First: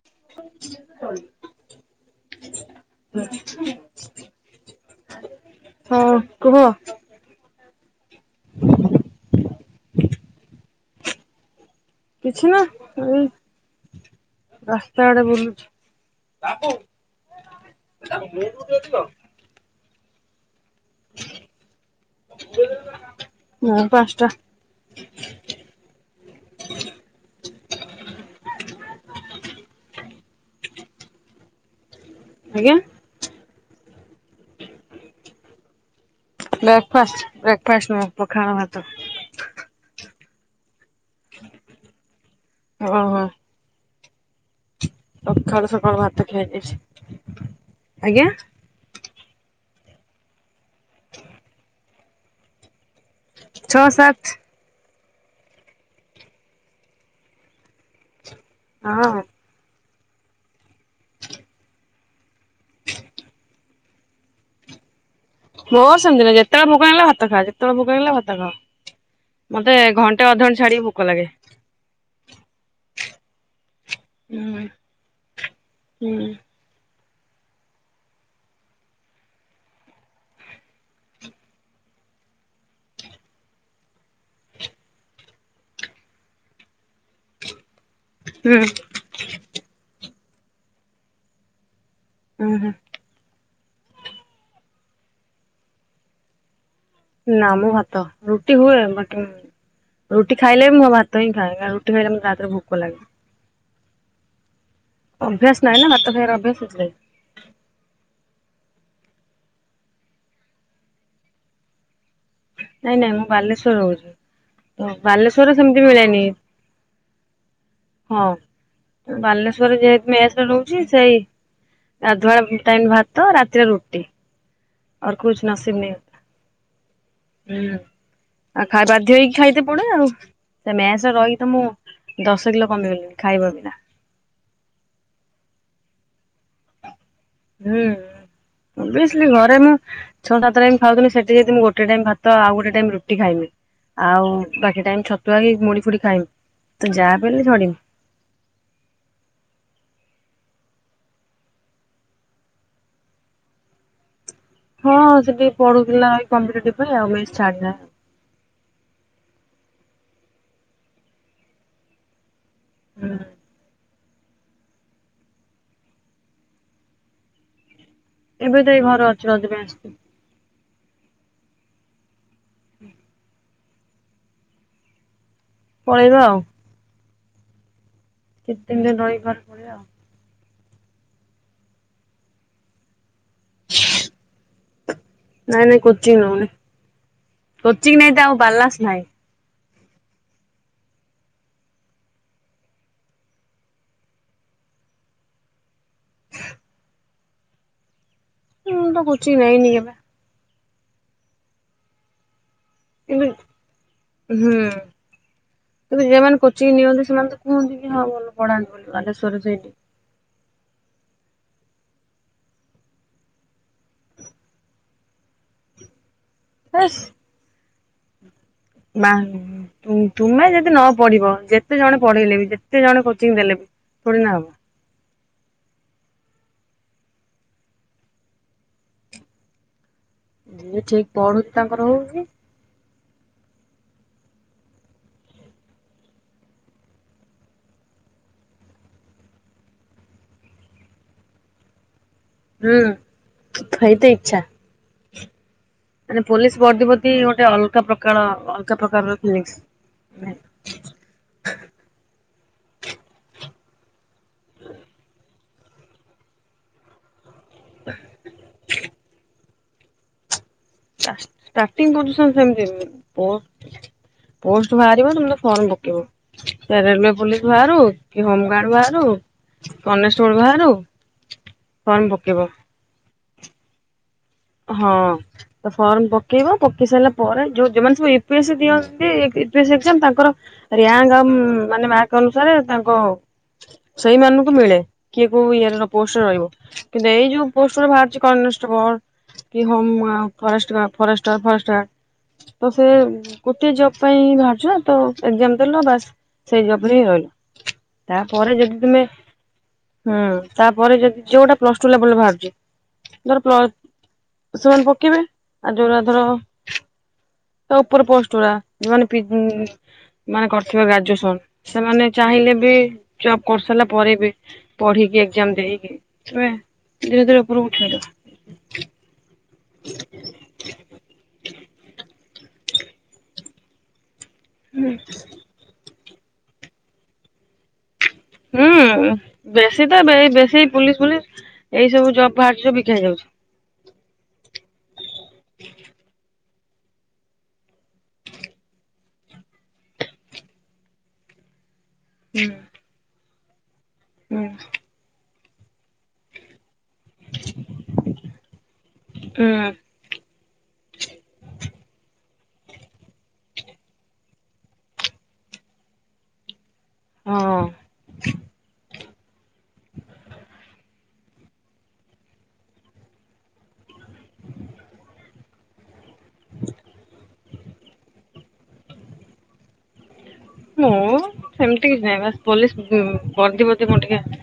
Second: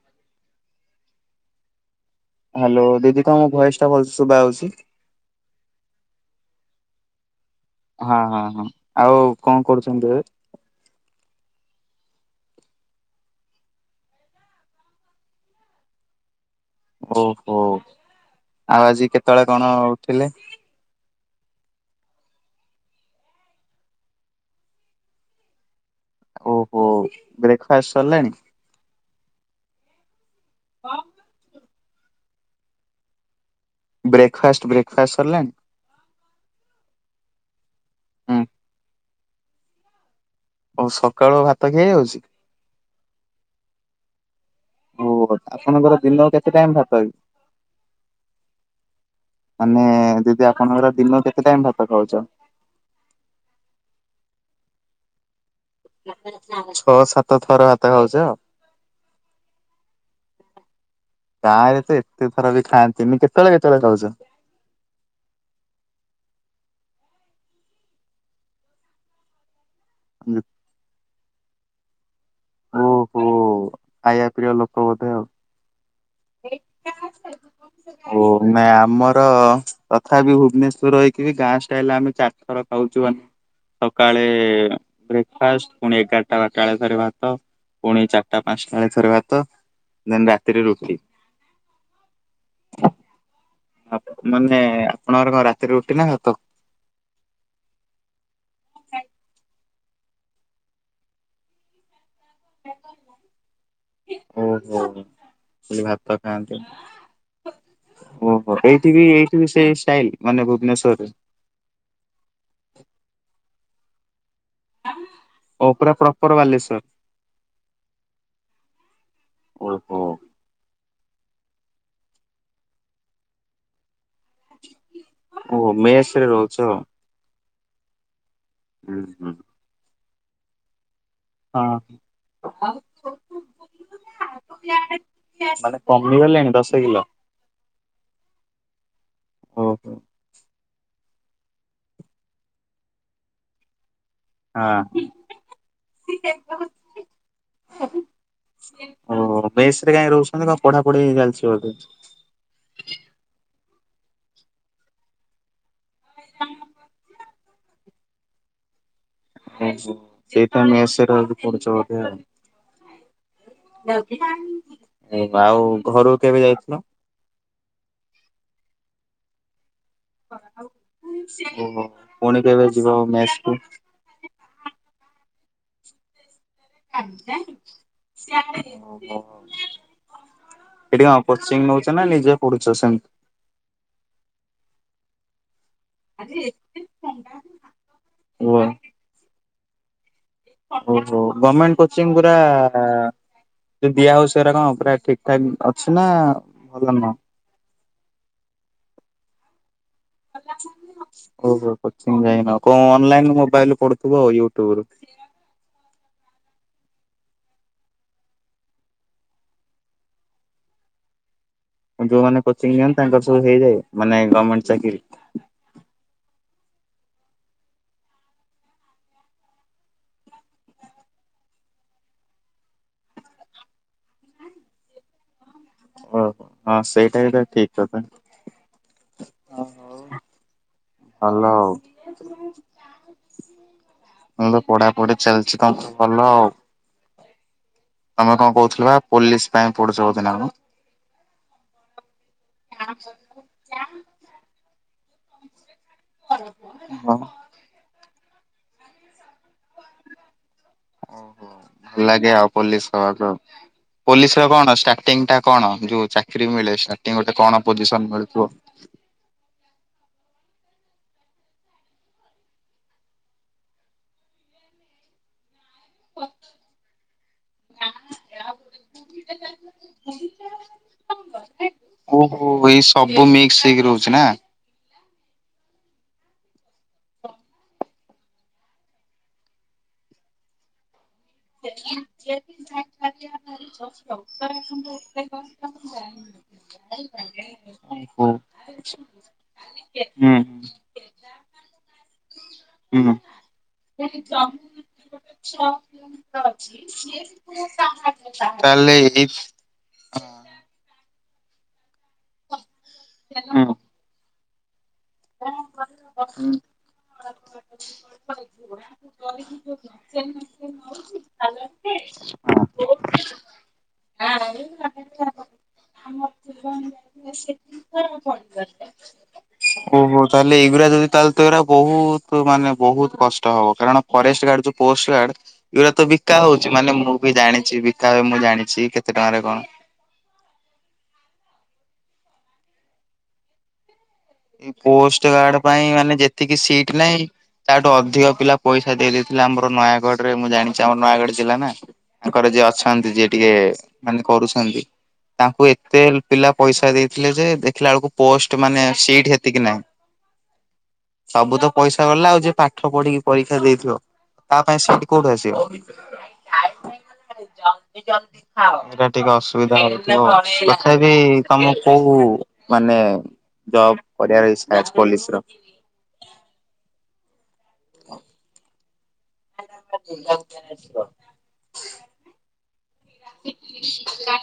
[inaudible] Hello ଦିଦି ତମ voice ଟା ଭଲସେ ଶୁଭା ହଉଛି। ହଁ କୁହ ହଁ ହଁ ହଁ ଆଉ କଣ କରୁଛନ୍ତି ଏବେ? କିଛି ନୁହଁ ଏଇ ରାସ୍ତା ଆଡେ ବୁଲୁଛି। ଓହୋ ଆଉ ଆଜି କେତେବେଳେ କଣ ଥିଲେ? ମୁଁ ପାଞ୍ଚଟା। ଓହୋ ବ୍ରେକ୍ ଫାଷ୍ଟ ସରିଲାଣି? ହଁ। ଆଜ୍ଞା? ବ୍ରେକ୍ ଫାଷ୍ଟ ବ୍ରେକ୍ ଫାଷ୍ଟ ସରିଲାଣି? ବ୍ରେକ୍ ଫାଷ୍ଟ ବ୍ରେକ ଫାଷ୍ଟ ନୁହଁ ହୁଁ ପଖାଳ ଭାତ। ଆଉ ସକାଳୁ ଭାତ ଖିଆ ହେଇଯାଉଛି? ହଁ ହଁ। ଓ ସକାଳୁ ଆପଣଙ୍କର ଭାତ ଦିନକୁ ଖିଆ କେତେ ହେଇଯାଇଛି ଟାଇମ ଭାତ କି? ଆଜ୍ଞା ମାନେ ଯଦି ଆପଣଙ୍କର ଦିନକୁ କେତେ ଟାଇମ ଭା ଭାତ ଖାଉଛ। ଛଅ ସାତ ଛଅ ସାତ ଥର ଭାତ ଖାଉଛ? ହଁ ବା। ଗାଁରେ ତ ଏ ଏତେ ଥର ବି ଖାଆନ୍ତିନି କେତେବେଳେ କେତେବେଳେ ଖାଉଛ? ମୋର ସେମିତି ନାହିଁ ଯେତେବେଳେ ଭୋକ ନାଗିଲା ଭାତ ଖାଅ। ଯେତେବେଳେ ଭୋକ ଆଣିଲେ ନାଗିଲା ଭାତ ଖାଅ। ମତେ ତେ ଘଣ୍ଟେ ଅଧଘଣ୍ଟେ ଛାଡିକି ଭୋକ କ ଲାଗେ। ଓହୋ। ଖାଇଆ ହୁଁ ପ୍ରିୟ ଲୋକ ବୋଧେ ଆଉ। ହୁଁ। ଓ ନାଇଁ ଆମର ତଥାପି ଭୁବନେଶ୍ୱର ରହିକି ବି ଗାଁ ଷ୍ଟାଇଲରେ ଆମେ ଚାରିଥର ଖାଉଛୁ ମାନେ ସକାଳେ ବ୍ରେକ୍ଫାଷ୍ଟ ପୁଣି ଏଗାରଟା ବାରଟା ବେଳେ ଫେରେ ଭାତ ପୁଣି ଚାରିଟା ହୁଁ ପାଞ୍ଚଟା ବେଳେ ଥରେ ଭାତ ଦେନ୍ ରା ତିରେ ରୁଟି। ଉଁ ହୁଁ। ଆପ୍ ମାନେ ଆପଣଙ୍କର କଣ ରାତିରେ ରୁଟି ନା ଭାତ? ନାଁ ମ ଭାତ, ରୁଟି ହୁଏ ବଟ୍ ରୁଟି ଖାଇଲେ ବି ମୁଁ ଭାତ ହିଁ ଖାଏ କାରଣ ରୁଟି ଖାଇଲେ [inaudible] [inaudible] ଭୋକ ଲାଗେ। ଓ ଓହୋଃ, ଅଭ୍ୟାସ ନାହିଁ ଖାଲି ନା ଭାତ ଖାଇବାର ଅଭ୍ୟାସ ଖାଆନ୍ତି ସେଥିଲାଗି। ଓହୋଃ ଏଇଠି ବିଇ-ଇ-ଇ [inaudible] ସେଇ ଷ୍ଟାଇଲ ମାନେ ଭୁବନେଶ୍ୱରରେ? ନାଇଁ ନାଇଁ ମୁଁ ବାଲେଶ୍ଵର ରହୁଛି। ତ ବାଲେଶ୍ଵରରେ ଓ ସେମିତି ପୁରା ମିଳେନି, ପ୍ରପର ବାଲେଶ୍ଵର ହଁ ବାଲେଶ୍ଵରରେ ଓହୋ ଯେହେତୁ ମେସରେ ରହୁଛି ସେଇ ରାଧୁଆ ଟାଇମ୍ ଭାତ ରାତିରେ ରୁଟି। ଅର୍ କୁଛ ଓ ନସିବ ନେଇ ହୋତା। ମେସରେ ରହୁଛ? ହୁଁ। ଆଉ ଖାଇ ହୁଁ ବାଧ୍ୟ ହୁଁ ହେଇକି ଖାଇତେ ପଡେ ଆଉ। ସେ ମେସ୍ ରହିି ତ ମୁଁ ହଁ ଦଶ କିଲୋ କମିଗଲିଣିି ଖାଇବା ବିନା। ମାନେ କମିଗଲେଣି? ଦଶ କିଲୋ। ବେଶ୍। ଘରେ ମୁଁ ଓହୋ ଛଅଟାତରେଇ ଖାଉଥିଲି ସେଠ [inaudible] ମୁଁ ଗୋଟେ ଟାଇମ ଭାତ ଆଉ ଗୋଟେ ଟାଇମ୍ ରୁଟି ଖାଇମି। ଆଉ ହଁ। ବାକି ଟାଇମ୍ ଛତୁଆ କି ମୁଡିଫୁଡି ଖାଇମି ତ ଯାହା ବି ହେଲେ ଝଡିମି। ପଢ଼ାପଢି ଚାାଲିଛି ବୋଧେ? ହଁଅ-ଅ-ଅ ସେଠି ପଢୁ। ପିଲା ଏଇ କମ୍ପିଟେଟିଭ୍ ପାଇଁ ଆଉ‌ ମେସ୍ ଛାଡ଼ିଲା ଆଉ ହୋ ହୋ ସେଇଥିପାଇଁ ମେସରେ ରହିକି ପଢୁଛ ବୋଧେ ଆଉ। ହୁଁ। ଏ ଆଉ ଘରୁକୁ କେବେ ଯାଇଥିଲ? ଏବେ ତ ଏଇ ଘରେ ଅଛି ରଜ ପାଇଁ ଆସିଛି। ଓହୋଃ ପୁଣି କେବେ ଯିବ ମେସକୁ? ପଳେଇବା ଆଉ। ଆଜ୍ଞା [unintelligible] କିଛି ଦିନ ରହି ଘରେ ପଳେଇବା ଆଉ ସେଠି କଣ କୋଚିଙ୍ଗ୍ ନେଉଛ ନା ନିଜେ ପଢୁଛ ସେମ୍? ନାଇଁ ନାଇଁ କୋଚିଂ ନଉନି, କୋଚିଂ ନେଇତେ ଆଉ ବାଲାନ୍ସସ ନାହିଁ। ଓହୋଃ ଗମେଣ୍ଟ୍ କୋଚିଙ୍ଗ୍ ପୁରାଆ-ଆ-ଆ ଦିଆ ହଉଚି଼ ସେରା କଣ ପୁରା ଠିକଠାକ୍ ଅଛି ନା ଭଲ ନୁହଁ? ମୁଁ ତ କୋଚିଂ ନେଇନି କେବେ। ଓ ହୋ କଚିଂ ଯାଇନ? କଣ କିନ୍ତୁ ଅନଲାଇନ୍ ମୋବାଇଲ୍ ରୁ ପଡୁଥିବ ହୁଁ। ୟୁଟୁବ୍ ରୁ। ଚିଂ ନିଅନ୍ତି ସେମାନେ ତ କୁହନ୍ତି କି ହଁ ଭଲ ପଢାନ୍ତି ବୋଲି ବାଲେଶ୍ଵରରେ ସେଇଠି। ଯୋଉମାନେ କୋଚିଂ ନିଅନ୍ତି ତାଙ୍କର ସବୁ ହେଇଯାଏ ମାନେ ଗମେଣ୍ଟ୍ ଚାକିରି। ହେସ୍। ମା ତୁମେ ଯଦି ନ ପଢିବ ଯେତେ ଜଣ ପଢେଇଲେ ବି ଯେତେ ଜଣେ କୋଚିଂ ଦେଲେ ବି ଥୋଡିନା ହବ। ଓ ହୋ ହଁ ସେଇଟା ବି ତ ଠିକ୍ କଥା। ଯିଏ ଠିକ୍ ପଢୁଛି ତାଙ୍କର ହଉନି ମୁଁ ତ ପଢାପଢି ଚାଲିଛି ତମର ଭଲ ଆଉ। ତମେ କଣ କହୁଥିଲବା ପୋଲିସ୍ ପାଇଁ ପଡୁଛ ବୋଧେ ନା କଣ? ହୁଁ ସେଇତ ଇଚ୍ଛା। [unintelligible] ମାନେ ପୋଲିସ୍ ବର୍ଦ୍ଧି ପ୍ରତି ହଁ ଗୋଟେ ଅଲଗ ପ୍ର କଣ ଅଲଗା ପ୍ରକାରର ଫିଲିଂସ୍ ନୁହେଁ। ଓ ହୋ ଭଲ ଲାଗେ ଆଉ ପୋଲିସ୍ ହବାକୁ ଆଉ ପୋଲିସ୍ ର କଣ ଷ୍ଟାର୍ଟିଂ ଟା କଣ ଯୋଉ ଚାକିରି ମିଳେ ଷ୍ଟାଟିଂରୁ। କଣ ପୋଜିସନ୍ ମିଳୁଥିବ ଷ୍ଟାଟିଙ୍ଗ୍ ପୋଜିସନ୍ ସେମିତି କେମିତି ପୋଷ୍ଟ ପୋଷ୍ଟ ବାହାରିବ ତମେ ତ ଫର୍ମ ପ ରେଲୱେ ପୋଲିସ୍ ବାହାରୁ କି ହୋମଗାର୍ଡ ବାହାରୁ କନଷ୍ଟେବଳ ବାହାରୁ ଫର୍ମ ପକେଇବ। ଓହୋ ଏଇ ସବୁ ମିକ୍ସ୍ ହେଇକି ରହୁଛି ନା। ହଁ ଫର୍ମ ପକେଇବ ପକେଇ ସାରିଲା ପରେ ଯଉ ଯଉମାନେ ସବୁ ୟୁ ପି ଏସି ଦିଅନ୍ତି ୟୁ ପି ଏସି ଏକ୍ଜାମ୍ ତାଙ୍କର ରଙ୍କ୍ ଆଉ ହୁଁ ଓହୋ ମାନେ ମାର୍କ ଅନୁସାରେ ତାଙ୍କ ସେଇମାନଙ୍କୁ ମିଳେ କିଏ କୋଉ ଇଏ ପୋଷ୍ଟରେ ରହିବ କିନ୍ତୁ ଏଇ ଯୋଉ ପୋଷ୍ଟରେ ବାହାରିଛି ହୁଁ କନଷ୍ଟେବଳ କି ହଁ ମୁଁ ଆଉ ପରେଷ୍ଟର୍ ଫରେଷ୍ଟର୍ ଫରେଷ୍ଟର୍ ତ ସେ ହୁଁ। ଗୋଟେ ଜବ୍ ପାଇଁ ବାହାରୁଛି ନାମ ଏକ୍ଜାମ୍ ଦେଲ ବାସ୍ ସେଇ ଜବ୍ ରେ ହିଁ ରହିଲେ ତାପରେ ଯଦି ତାହେଲେ ତୁମେ ଏଇ ହୁଁ ତାପରେ ଯ ଯୋଉଟା ପ୍ଲସ୍ ଟୁ ସରିଲା ପରେ ବାହାରୁଛି ଧର ପ୍ଲ ହୁଁ। ସେମାନେ ପ ପକେଇବେ ଆଉ ଯୋଉଗୁରା ଧର ତା ଉପର ପୋଷ୍ଟ୍ ଗୁରା ମାନେ ପି ମାନେ କରିଥିବ ଗ୍ରାଜୁଏସନ୍ ସେମାନେ ଚାହିଁଲେ ବି ଜବ୍ କରିସାରିଲା ପରେ ବି ପଢିକି ଏକ୍ଜାମ୍ ଦେଇକି ମାନେ ଧୀରେ ଧୀରେ ଉପରକୁ ଉଠି ପାରିବ। ଓହୋ ତାହେଲେ ଏଇଗୁରା ଯଦି ତାହେଲେ ତ ଏଗୁରା ବହୁତ ମାନେ ବହୁତ କଷ୍ଟ ହବ କାରଣ ଫରେଷ୍ଟ୍ ଗାର୍ଡ ଯୋଉ ପୋଷ୍ଟ୍ ଗାର୍ଡ ଏଗୁଡା ତ ବି ଏକା ହଉଛି ମାନେ ମୁଁ ବି ଜାଣିଛ ବି ହୁଁ ବେଶୀ ତ ଏଇ ବେଶୀ ପୁଲିସ୍ ଫୁଲିସ୍ ଏଇ ସବୁ ଜବ୍ ବାହାରୁଛି ଯୋଉ ସୁବିଧା ହେଇ ଯାଉଛି। ଏଇ ପୋଷ୍ଟ୍ ଗାର୍ଡ ପାଇଁ ମାନେ ଯେତିକି ସିଟ୍ ନାହିଁ ତାଠୁ ଅଧିକ ପିଲା ପଇସା ଦେଇ ଦେଇଥିଲେ ଆମର ନୟାଗଡରେ ମୁଁ ଜାଣିଛି ଆମର ନୟାଗଡ ଜିଲ୍ଲା ନା। ହୁଁ ତାଙ୍କର ଯିଏ ଅଛନ୍ତି ଯିଏ ଟିକେ ମାନେ କରୁଛନ୍ତି? ତାଙ୍କୁ ଏତେ ପିଲା ପଇସା ଦେଇଥିଲେ, ଯେ ଦେଖିଲା ବେଳକୁ ପୋଷ୍ଟ ମାନେ ହୁଁ ହେତିକି ନାହିଁ, ହୁଁ ସବୁ ତ ପଇସା ଗଲା, ଆଉ ଯେ ପାଠ ପଢ଼ିକି ପରୀକ୍ଷା ଦେଇଥିବ, ତା ପାଇଁ ସିଟି କୋଉଠୁ ଆସିବ? [inaudible] ହଁ। ଜଲଦି, ଜଲଦି ଖାଅ। ଟିକେ ଅସୁବିଧା ହଉଥିବ, ତଥା ବିି, ତମ କୋଉ ମାନେ ଜବ କରିବାର ଇଛା ଅଛି ପୋଲିସର ଅ [unintelligible] ମୁଁ ସେମିତି କିଛି ନାଇଁବା। ପୋଲିସୀ ହୁଁ, ବର୍ଦି ପ୍ରତି, ମୁଁ ଟିକେ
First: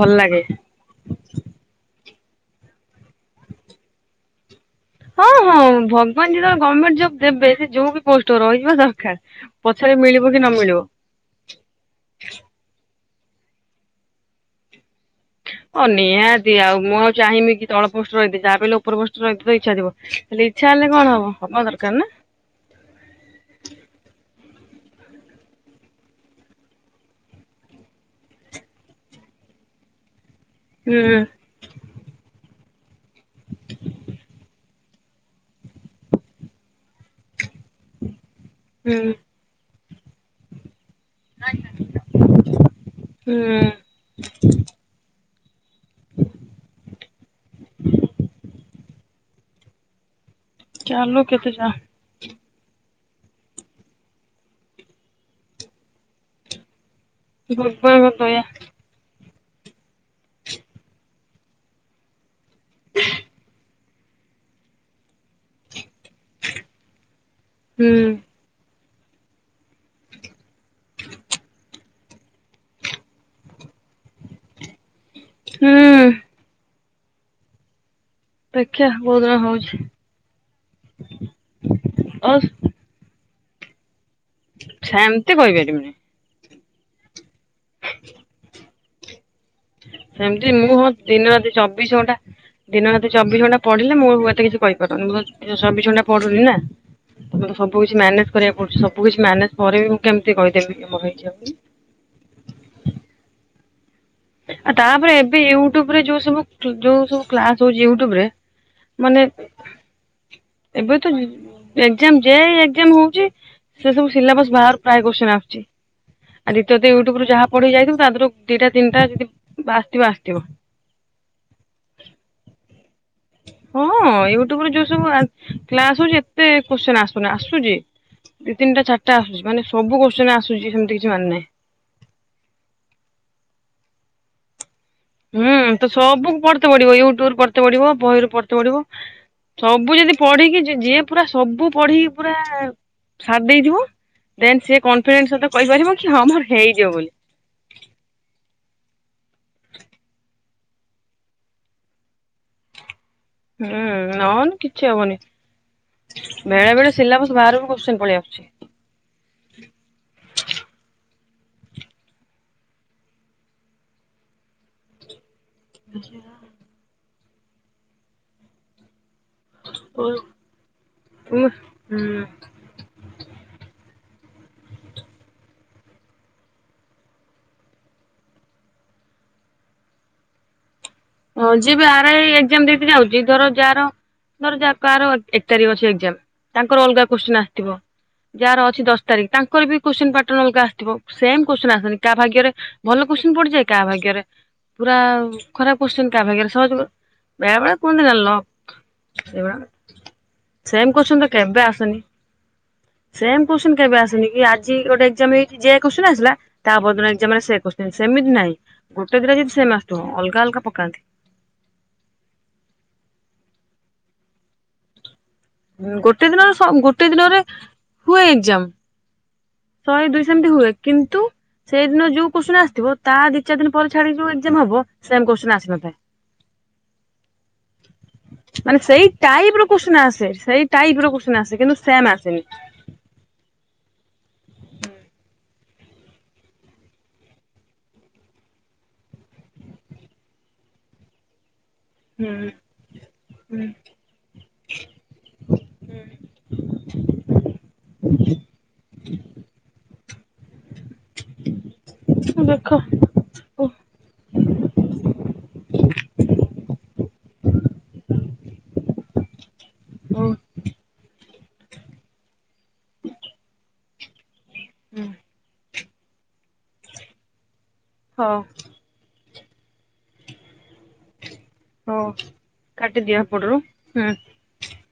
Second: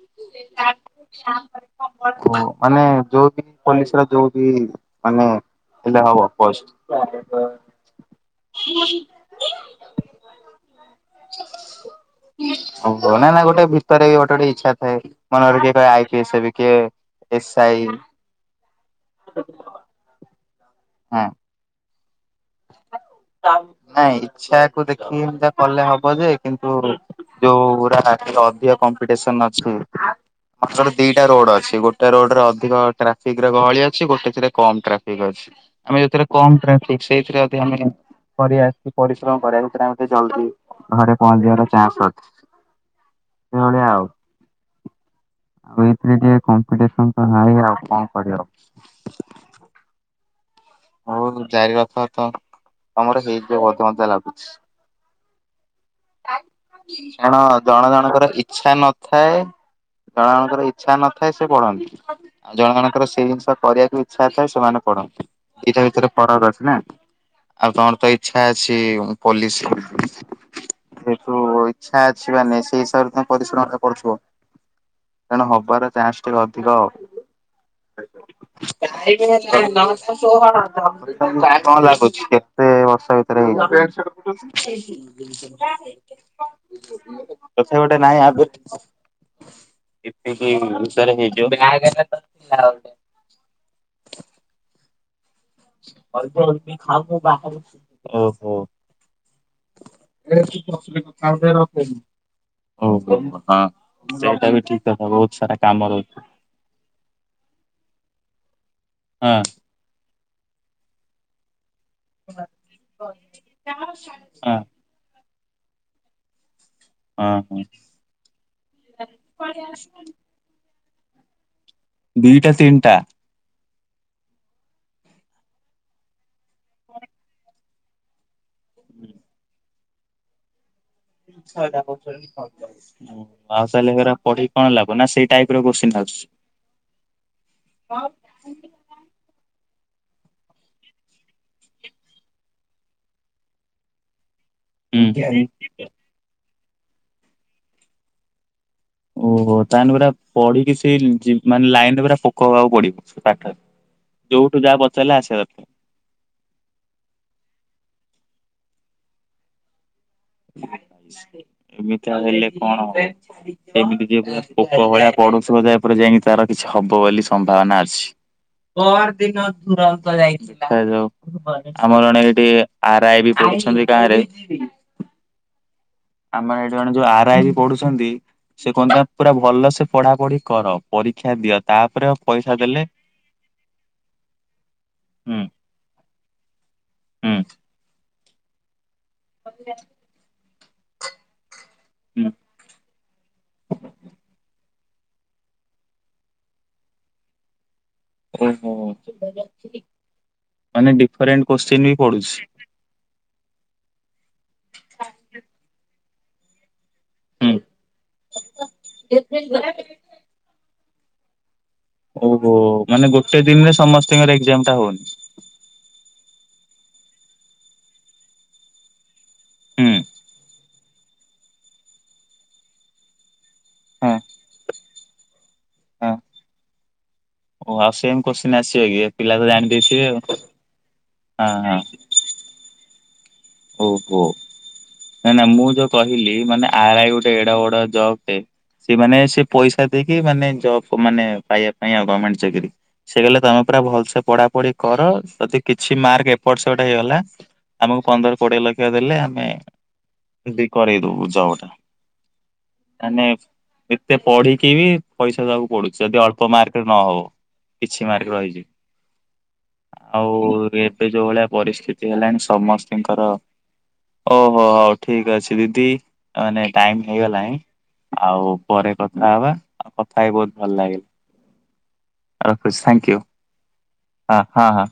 ଭଲ ଲାଗେ। ଓ, ମାନେ, ଯୋଉ ବି ପୋଲିସ ର ଯୋଉ ବି ମାନେ ହଁ, ହଁ, ହେଲେ ହବ ଭଗବାନ ଯେତେବେଳେ ପୋଷ୍ଟ ଗଭର୍ଣମେଣ୍ଟ ଜବ ଦେବେ, ସେ ଯୋଉ ବି ପୋଷ୍ଟ ରହିଯିବା ଦରକାର, ପଛରେ ମିଳିବ କି ନ ମିଳିବ? ହଵ, ନା ନା, ଗୋଟେ ଭିତରେ ବି, ଗୋଟେ ଗୋଟେ ଇଚ୍ଛା ଥାଏ ମନରେ କିଏ ହଁ କହେ ଆଇ ପି ଏସ୍ ହେବି ନିହାତି କିଏ ଆଉ ମୁଁ ଆଉ ଏସ୍ ଚାହିଁବି କି ଆଇ ତଳପୋଷ୍ଟ ରହିବି। [unintelligible] ଉପର ପୋଷ୍ଟରେ ରହିଥିବେ, ଇଚ୍ଛା ଥିବ, ହେଲେ ଇଛା ହେଲେ କଣ ହଁ ହବ, ହବା ଦରକାର ନା? [unintelligible] ନାଇଁ ଇଛା ଦେଖିକି ହେଟା କଲେ ହବ ଯେ, କିନ୍ତୁ ଯୋଉଗୁରା ନାକି ଅଧିକ କମ୍ପିଟେସନ ଅଛି [unintelligible] ହୁଁ ଦିଟା ରୋଡ ଅଛି, ଗୋଟେ ରୋଡରେ ଘ, ଟ୍ରାଫିକ ରେ ଗହଳି ଅଛି, ଗୋଟେ ଥିରେ ରେ କମ ଟ୍ରାଫିକ ଅଛି, ତମେ ଯଉଥିରେ କମ ଟ୍ରାଫିକି ସେଇଥିରେ ଯଦି ଆମେ କରିବା ହୁଁ। ପରିଶ୍ରମ କରିବାକୁ ଏ ଜଲଦି ଘରେ ପହଞ୍ଚିବାର ଚାନ୍ସ ଅଛି, ହୁଁ ସେଭଳିଆ ଆଉ। ଆଉ, ଏଇଥିରେ ଟିକେ କମ୍ପିଟିସନ ତ ହାଇ, ଆଉ କଣ କରିହବ? ଚାଲୁ ହଉ କେତେ ଯା ଜାରି ରଖ ତ ତମର ହେଇଯିବ ବୋଧେ ମୋତେ ଲାଗୁଛି? କାରଣ ଜଣ ଜଣ ଭଗବାନଙ୍କ ଙ୍କର ଦୟା ଇଚ୍ଛା ନଥା ଥାଏ ଜଣ ଜଣ ଙ୍କର ଇଚ୍ଛା ନଥାଏ ସେ ପଢନ୍ତି। ଆଉ ଜଣ ଜଣ ଙ୍କର ସେଇ ଜିନିଷ କରିବାକୁ ଇଚ୍ଛା ଥାଏ ସେମାନେ ପଢନ୍ତି ଏଇଟା ଭିତରେ ପଡକ ଅଛି ନା ଆଉ ହୁଁ ତମର ତ ଇଚ୍ଛା ଅଛି। ଚି ପୋଲିସ ସେଠୁ ଇଚ୍ଛା ଅଛି ମାନେ ସେଇ ହିସାବରେ ତମେ ପରିଶ୍ରମ ତ ପଡୁଥିବା। ତେଣୁ ହବାର ଚାନ୍ସ ଟିକେ ଅଧିକ ଆଉ ପେକ୍ଷା କୋଉଦିନ ଦିନ ହଉଛି। [unintelligible] କଣ ଲାଗୁଛି ଓ କେତେ ବର୍ଷା [unintelligible] ସେମିତି କହିପାରିବିନି। [unintelligible] [inaudible] ତଥା ଗୋଟେ ନାହିଁ ଆ ସେମତି ମୁଁ ହଁ ଦିନ ହେଇଯିବ ରାତି ଚବିଶ ଘଣ୍ଟା ଦିନ ରାତି ଚବିଶ ଘଣ୍ଟା ପଢିଲେ ମୁଁ ଏତେ କିଛି କହିି [unintelligible] ଚବିଶଣ୍ଟା ପଡୁନି ନା ତମ ସବୁ କି ମ୍ୟାନେଜ ଓହୋ କରିବାକୁ ପଡୁଛି ସବୁ କିଛି ମ୍ୟାନେଜ ପରେ ବି ମୁଁ କେମତି କହିଦେବି ଆମ ହେଇ ଓହୋ ହଁ। ସେଇଟା ବି ଆଉ ଠିକ କଥା ତାପରେ ବହୁତ ଏବେ ସାରା କାମ ୟୁଟ୍ୟୁବ ରେ ରହୁଛି ଯୋଉ ସବୁ ଯୋଉ ସବୁ କ୍ଲାସ ହଉଛି ୟୁଟ୍ୟୁବରେ ମାନେ ହଁ ଏବେ ତ ଉଁ ଏକ୍ଜାମ ଯେ ଏକ୍ଜାମ ହଉଛି ସେ ସବୁ ସିଲାବସ ହଁ ବାହାରୁ ପ୍ରାୟେ କ୍ୱଶ୍ଚିନ ଆ ଜି ଆଉ ଦ୍ୱିତୀୟତଃ ୟୁଟ୍ୟୁବ ରୁ ହଁ ଯାହା ହଁ ପଢେଇ ଯାଇଥିବ ତା ଦେହରୁ ଦିଟା ତିନିଟା ଯଦି ଆସିଥିବ ଆସିଥିବ। ଦିଟା ତିନିଟା ହଁ ୟୁଟ୍ୟୁବରେ ଯୋଉ ସବୁ କ୍ଲାସ ହଉଛି ଏତେ କ୍ୱାଶ୍ଚିନ ଆସୁନି ଆସୁଛି। ଦି ତିନଟା ଚାରଟା ଆସୁଚି ମାନେ ସବୁ କ୍ୱାଶ୍ଚିନ ଆସୁଛି ସେମତି [inaudible] ପାଉସଲି ପରା ପଢି କଣ ଲା ହୁଁ ତ ସବୁକୁ ପଢତେ ପଡିବ ୟୁଟ୍ୟୁବୁ ପଢତେ ପଢିବ ବହିରୁ ପଢତେ ପଢଡିବ ସବୁ ଯଦି ପଢିକି ଯିଏ ପୁରା ସବୁ ପଢିକି ପୁରା ସାଦେ ଦେଇଥିବ ଦେନ୍ ସିଏ କନଫିଡେନ୍ସ ହୁଁ। ସତ କହିପାରିବ କିଁ ମର ହେଇଯିବ ବୋଲି। ଓହୋ ତାହେଲେ ପୁରା ପଢିକି ସେଇ ମାନେ ଲାଇନରେ ପୁରା ପୋକ ହବାକୁ ପଡିବ। ସେ ପାଠରେ। ହୁଁ ନହନି ଯୋଉଠୁ ଯାହା କିଛି ପଚାରିଲେ ହବନି ଆସିବା ଦରକାର। ବେଳେ ବେଳେ ସିଲାବସ୍ ବାହାରକୁ କୋଶ୍ଚନ ପଳେଇବା। [unintelligible] ଏମିତି ହେଲେ କଣ ଏମିତି ଯ ପ ପୋକ ଭଳିଆ ପଡୁନ। ଜା ଉପ ପରେ ଯାଇକି ତାର କିଛିବ ବୋଲି। ସମ୍ଭାବନା ଅଛି ତ। ଆମର ଜଣେ ହୁଁ। ଏଠି ଆର ଆଇ ବି ପଢୁଛନ୍ତି। ତାରିକ୍। ଆମର ଏଇଠି ଜଣେ ଯୋଉ ଆର ଆଇ ପଢୁଛନ୍ତି ସେ କୁହଛନ୍ତି ପୁରା ଭଲ ସେ ପଢା ପଢି କର। ପରୀକ୍ଷା ହଁ ଦିଅ ଯଏ ବି ତାପରେ ଆର ଆଇ ପଇସା ଏକ୍ସଜାମ୍ ଦେଲେ ଦେଇକି ଆଉଛି ଧର ଯାର ଧର ଯା କାର ହୁଁ ଏକ ତାରିଖ ଅଛି। ଏ ତାଙ୍କର ଅଲଗା ହୁଁ କୋଶ୍ଚନ ଆସିଥିବ। ଯାହାର ଅଛି ଦଶ। ତାରଖ ତାଙ୍କର ବି କୋଶ୍ଚିନ୍ ପାଟନ ଅଲଗା। ଥିବ ସେମ୍। କୋଶନ ଆସନି କାହା ହୁଁ। ଭାଗ୍ୟରେ ଭଲ କୋଶ୍ଚନ ପଡିଯାଏ କାହା ଭାଗ୍ୟରେ। ପୁରା ଖରାପ। କୋଷଚେନ୍ କାହା ଭାଗ୍ୟରେ ସହଜ ବେଳେ। କୁହନ୍ତି ଲକ୍ ଓହୋ ସେଭଳିଆ ମାନେ ସେମେ କୋଶ୍ଚିନ୍ ତ ଡିଫରେଣ୍ଟ କେବେ କୋଶ୍ଚିନ୍ ବି ଆସେନି ପଡୁଛି। ସେମେ କୋସ। ମୁଁ କେବେ ଆସନି। ଆଜି ଗୋଟେ ଯେମିତି ଯେ କୁ। [unintelligible] ଆସିଲା ତାପ। ଯୌଡା ଏକ୍ସଜାମ ରେ ହୁଁ। ସେ କୋଶ୍ଚିନ୍ ସେମତି ନାଇଁ ଗୋଟେ ଦିଟା ଯଦି ସେମେ ଆସଥିବ ଅଲଗା ଅଲଗ ପକ୍। କାନ୍ତି ଓହୋ ମାନେ ଗୋଟେ ଦିନରେ ସମସ୍ତିଙ୍କର ଏକ୍ଜାମ ଟା ହୋଉନି? [inaudible] ଗୋଟେ ଦିନର ସ ଗୋଟେ ଦିନରେ ପୁଣି ଏକ୍ଜାମ। ହୁଁ। ଶହେ ଦୁଇସ ସେମିତି ହୁଏ କିନ୍ତୁ, ସେଇଦିନ ଯୋଉ କୋସଚୀନ୍ନ ଆସିଥିବ ତା ଦି ଚାରି ଦିନ ପରେ ହଁ ଛାଡିକ ଯୋଉ ଏଗଜାମ ହବ ସେମ କୋସଚୀନ୍ନ ଆସ ହଁ। ଓ ଆଉ ସେମ୍ କୋଶ୍ଚିନ୍ ଆସିବ କି ସେଇ ପିଲା ତ ଟାଇପ ର ଜାଣି କୋଶ୍ଚେନ ଦେଇଥିବେ ଆଉ ଆସେ, ସେଇ ଟାଇପ ର କୋଶ୍ଚେନ ଆସେ କିନ୍ତୁ ହଁ ସେମ ଆସେନି। ଓହୋ ନାନା ମୁଁ ଯୋଉ କହିଲି ମାନେ ଆର ଆଇ ଗୋଟେ ଏଡା ବଡ ଜବ ଟେ ସେ ମାନେ ସେ ପଇସା ଦେଇକି ମାନେ ଜବ୍ ମାନେ ପାଇବା। କାହିଁକିନା ଗମେଣ୍ଟ ଚାକିରି। ସେ କଇଲେ ତମେ ପୁରା ଭଲସେ ପଢାପଢି କର ଯଦି କିଛି ମାର୍କ ଏପଟ ସେପଟ ହେଇଗଲା ଆମକୁ ପନ୍ଦର। କୋଡ଼ିଏ ଲଖ୍ୟା ଦେଲେ ଆମେ। ଏଦି କରେଇ ଦବୁ ଜବ ଟା ହୁଁ ଦେଖ ମାନେ ଓ ଏତେ ପଢିକି ବି ପଇସା ଦବାକୁ ପଡୁଛି ଯଦି ଅଳ୍ପ ମାର୍କରେ ନହବ କିଛି ମାର୍କ ରହିଛି ହଉ ଆଉ ଏବେ ଯୋଉ ଭଳିଆ ପରିସ୍ଥିତି ହେଲାଣି ସମସ୍ତିଙ୍କ। ଓହୋ ହଉ ଠିକ୍ ଅଛି ଦିଦି। ମାନେ ଟାଇମ ହେଇଗଲାଇଁ। ହଉ ଆଉ ପରେ କଥା ବା ବା। କଥା ହେଇ ବହୁତ ଭଲ ହଉ ଲାଗିଲ ରଖୁଛି କାଟିଦିଅ ଥାଙ୍କୟୁ ଏପଟରୁ ହୁଁ। ହଁ ହଁ ହଁ।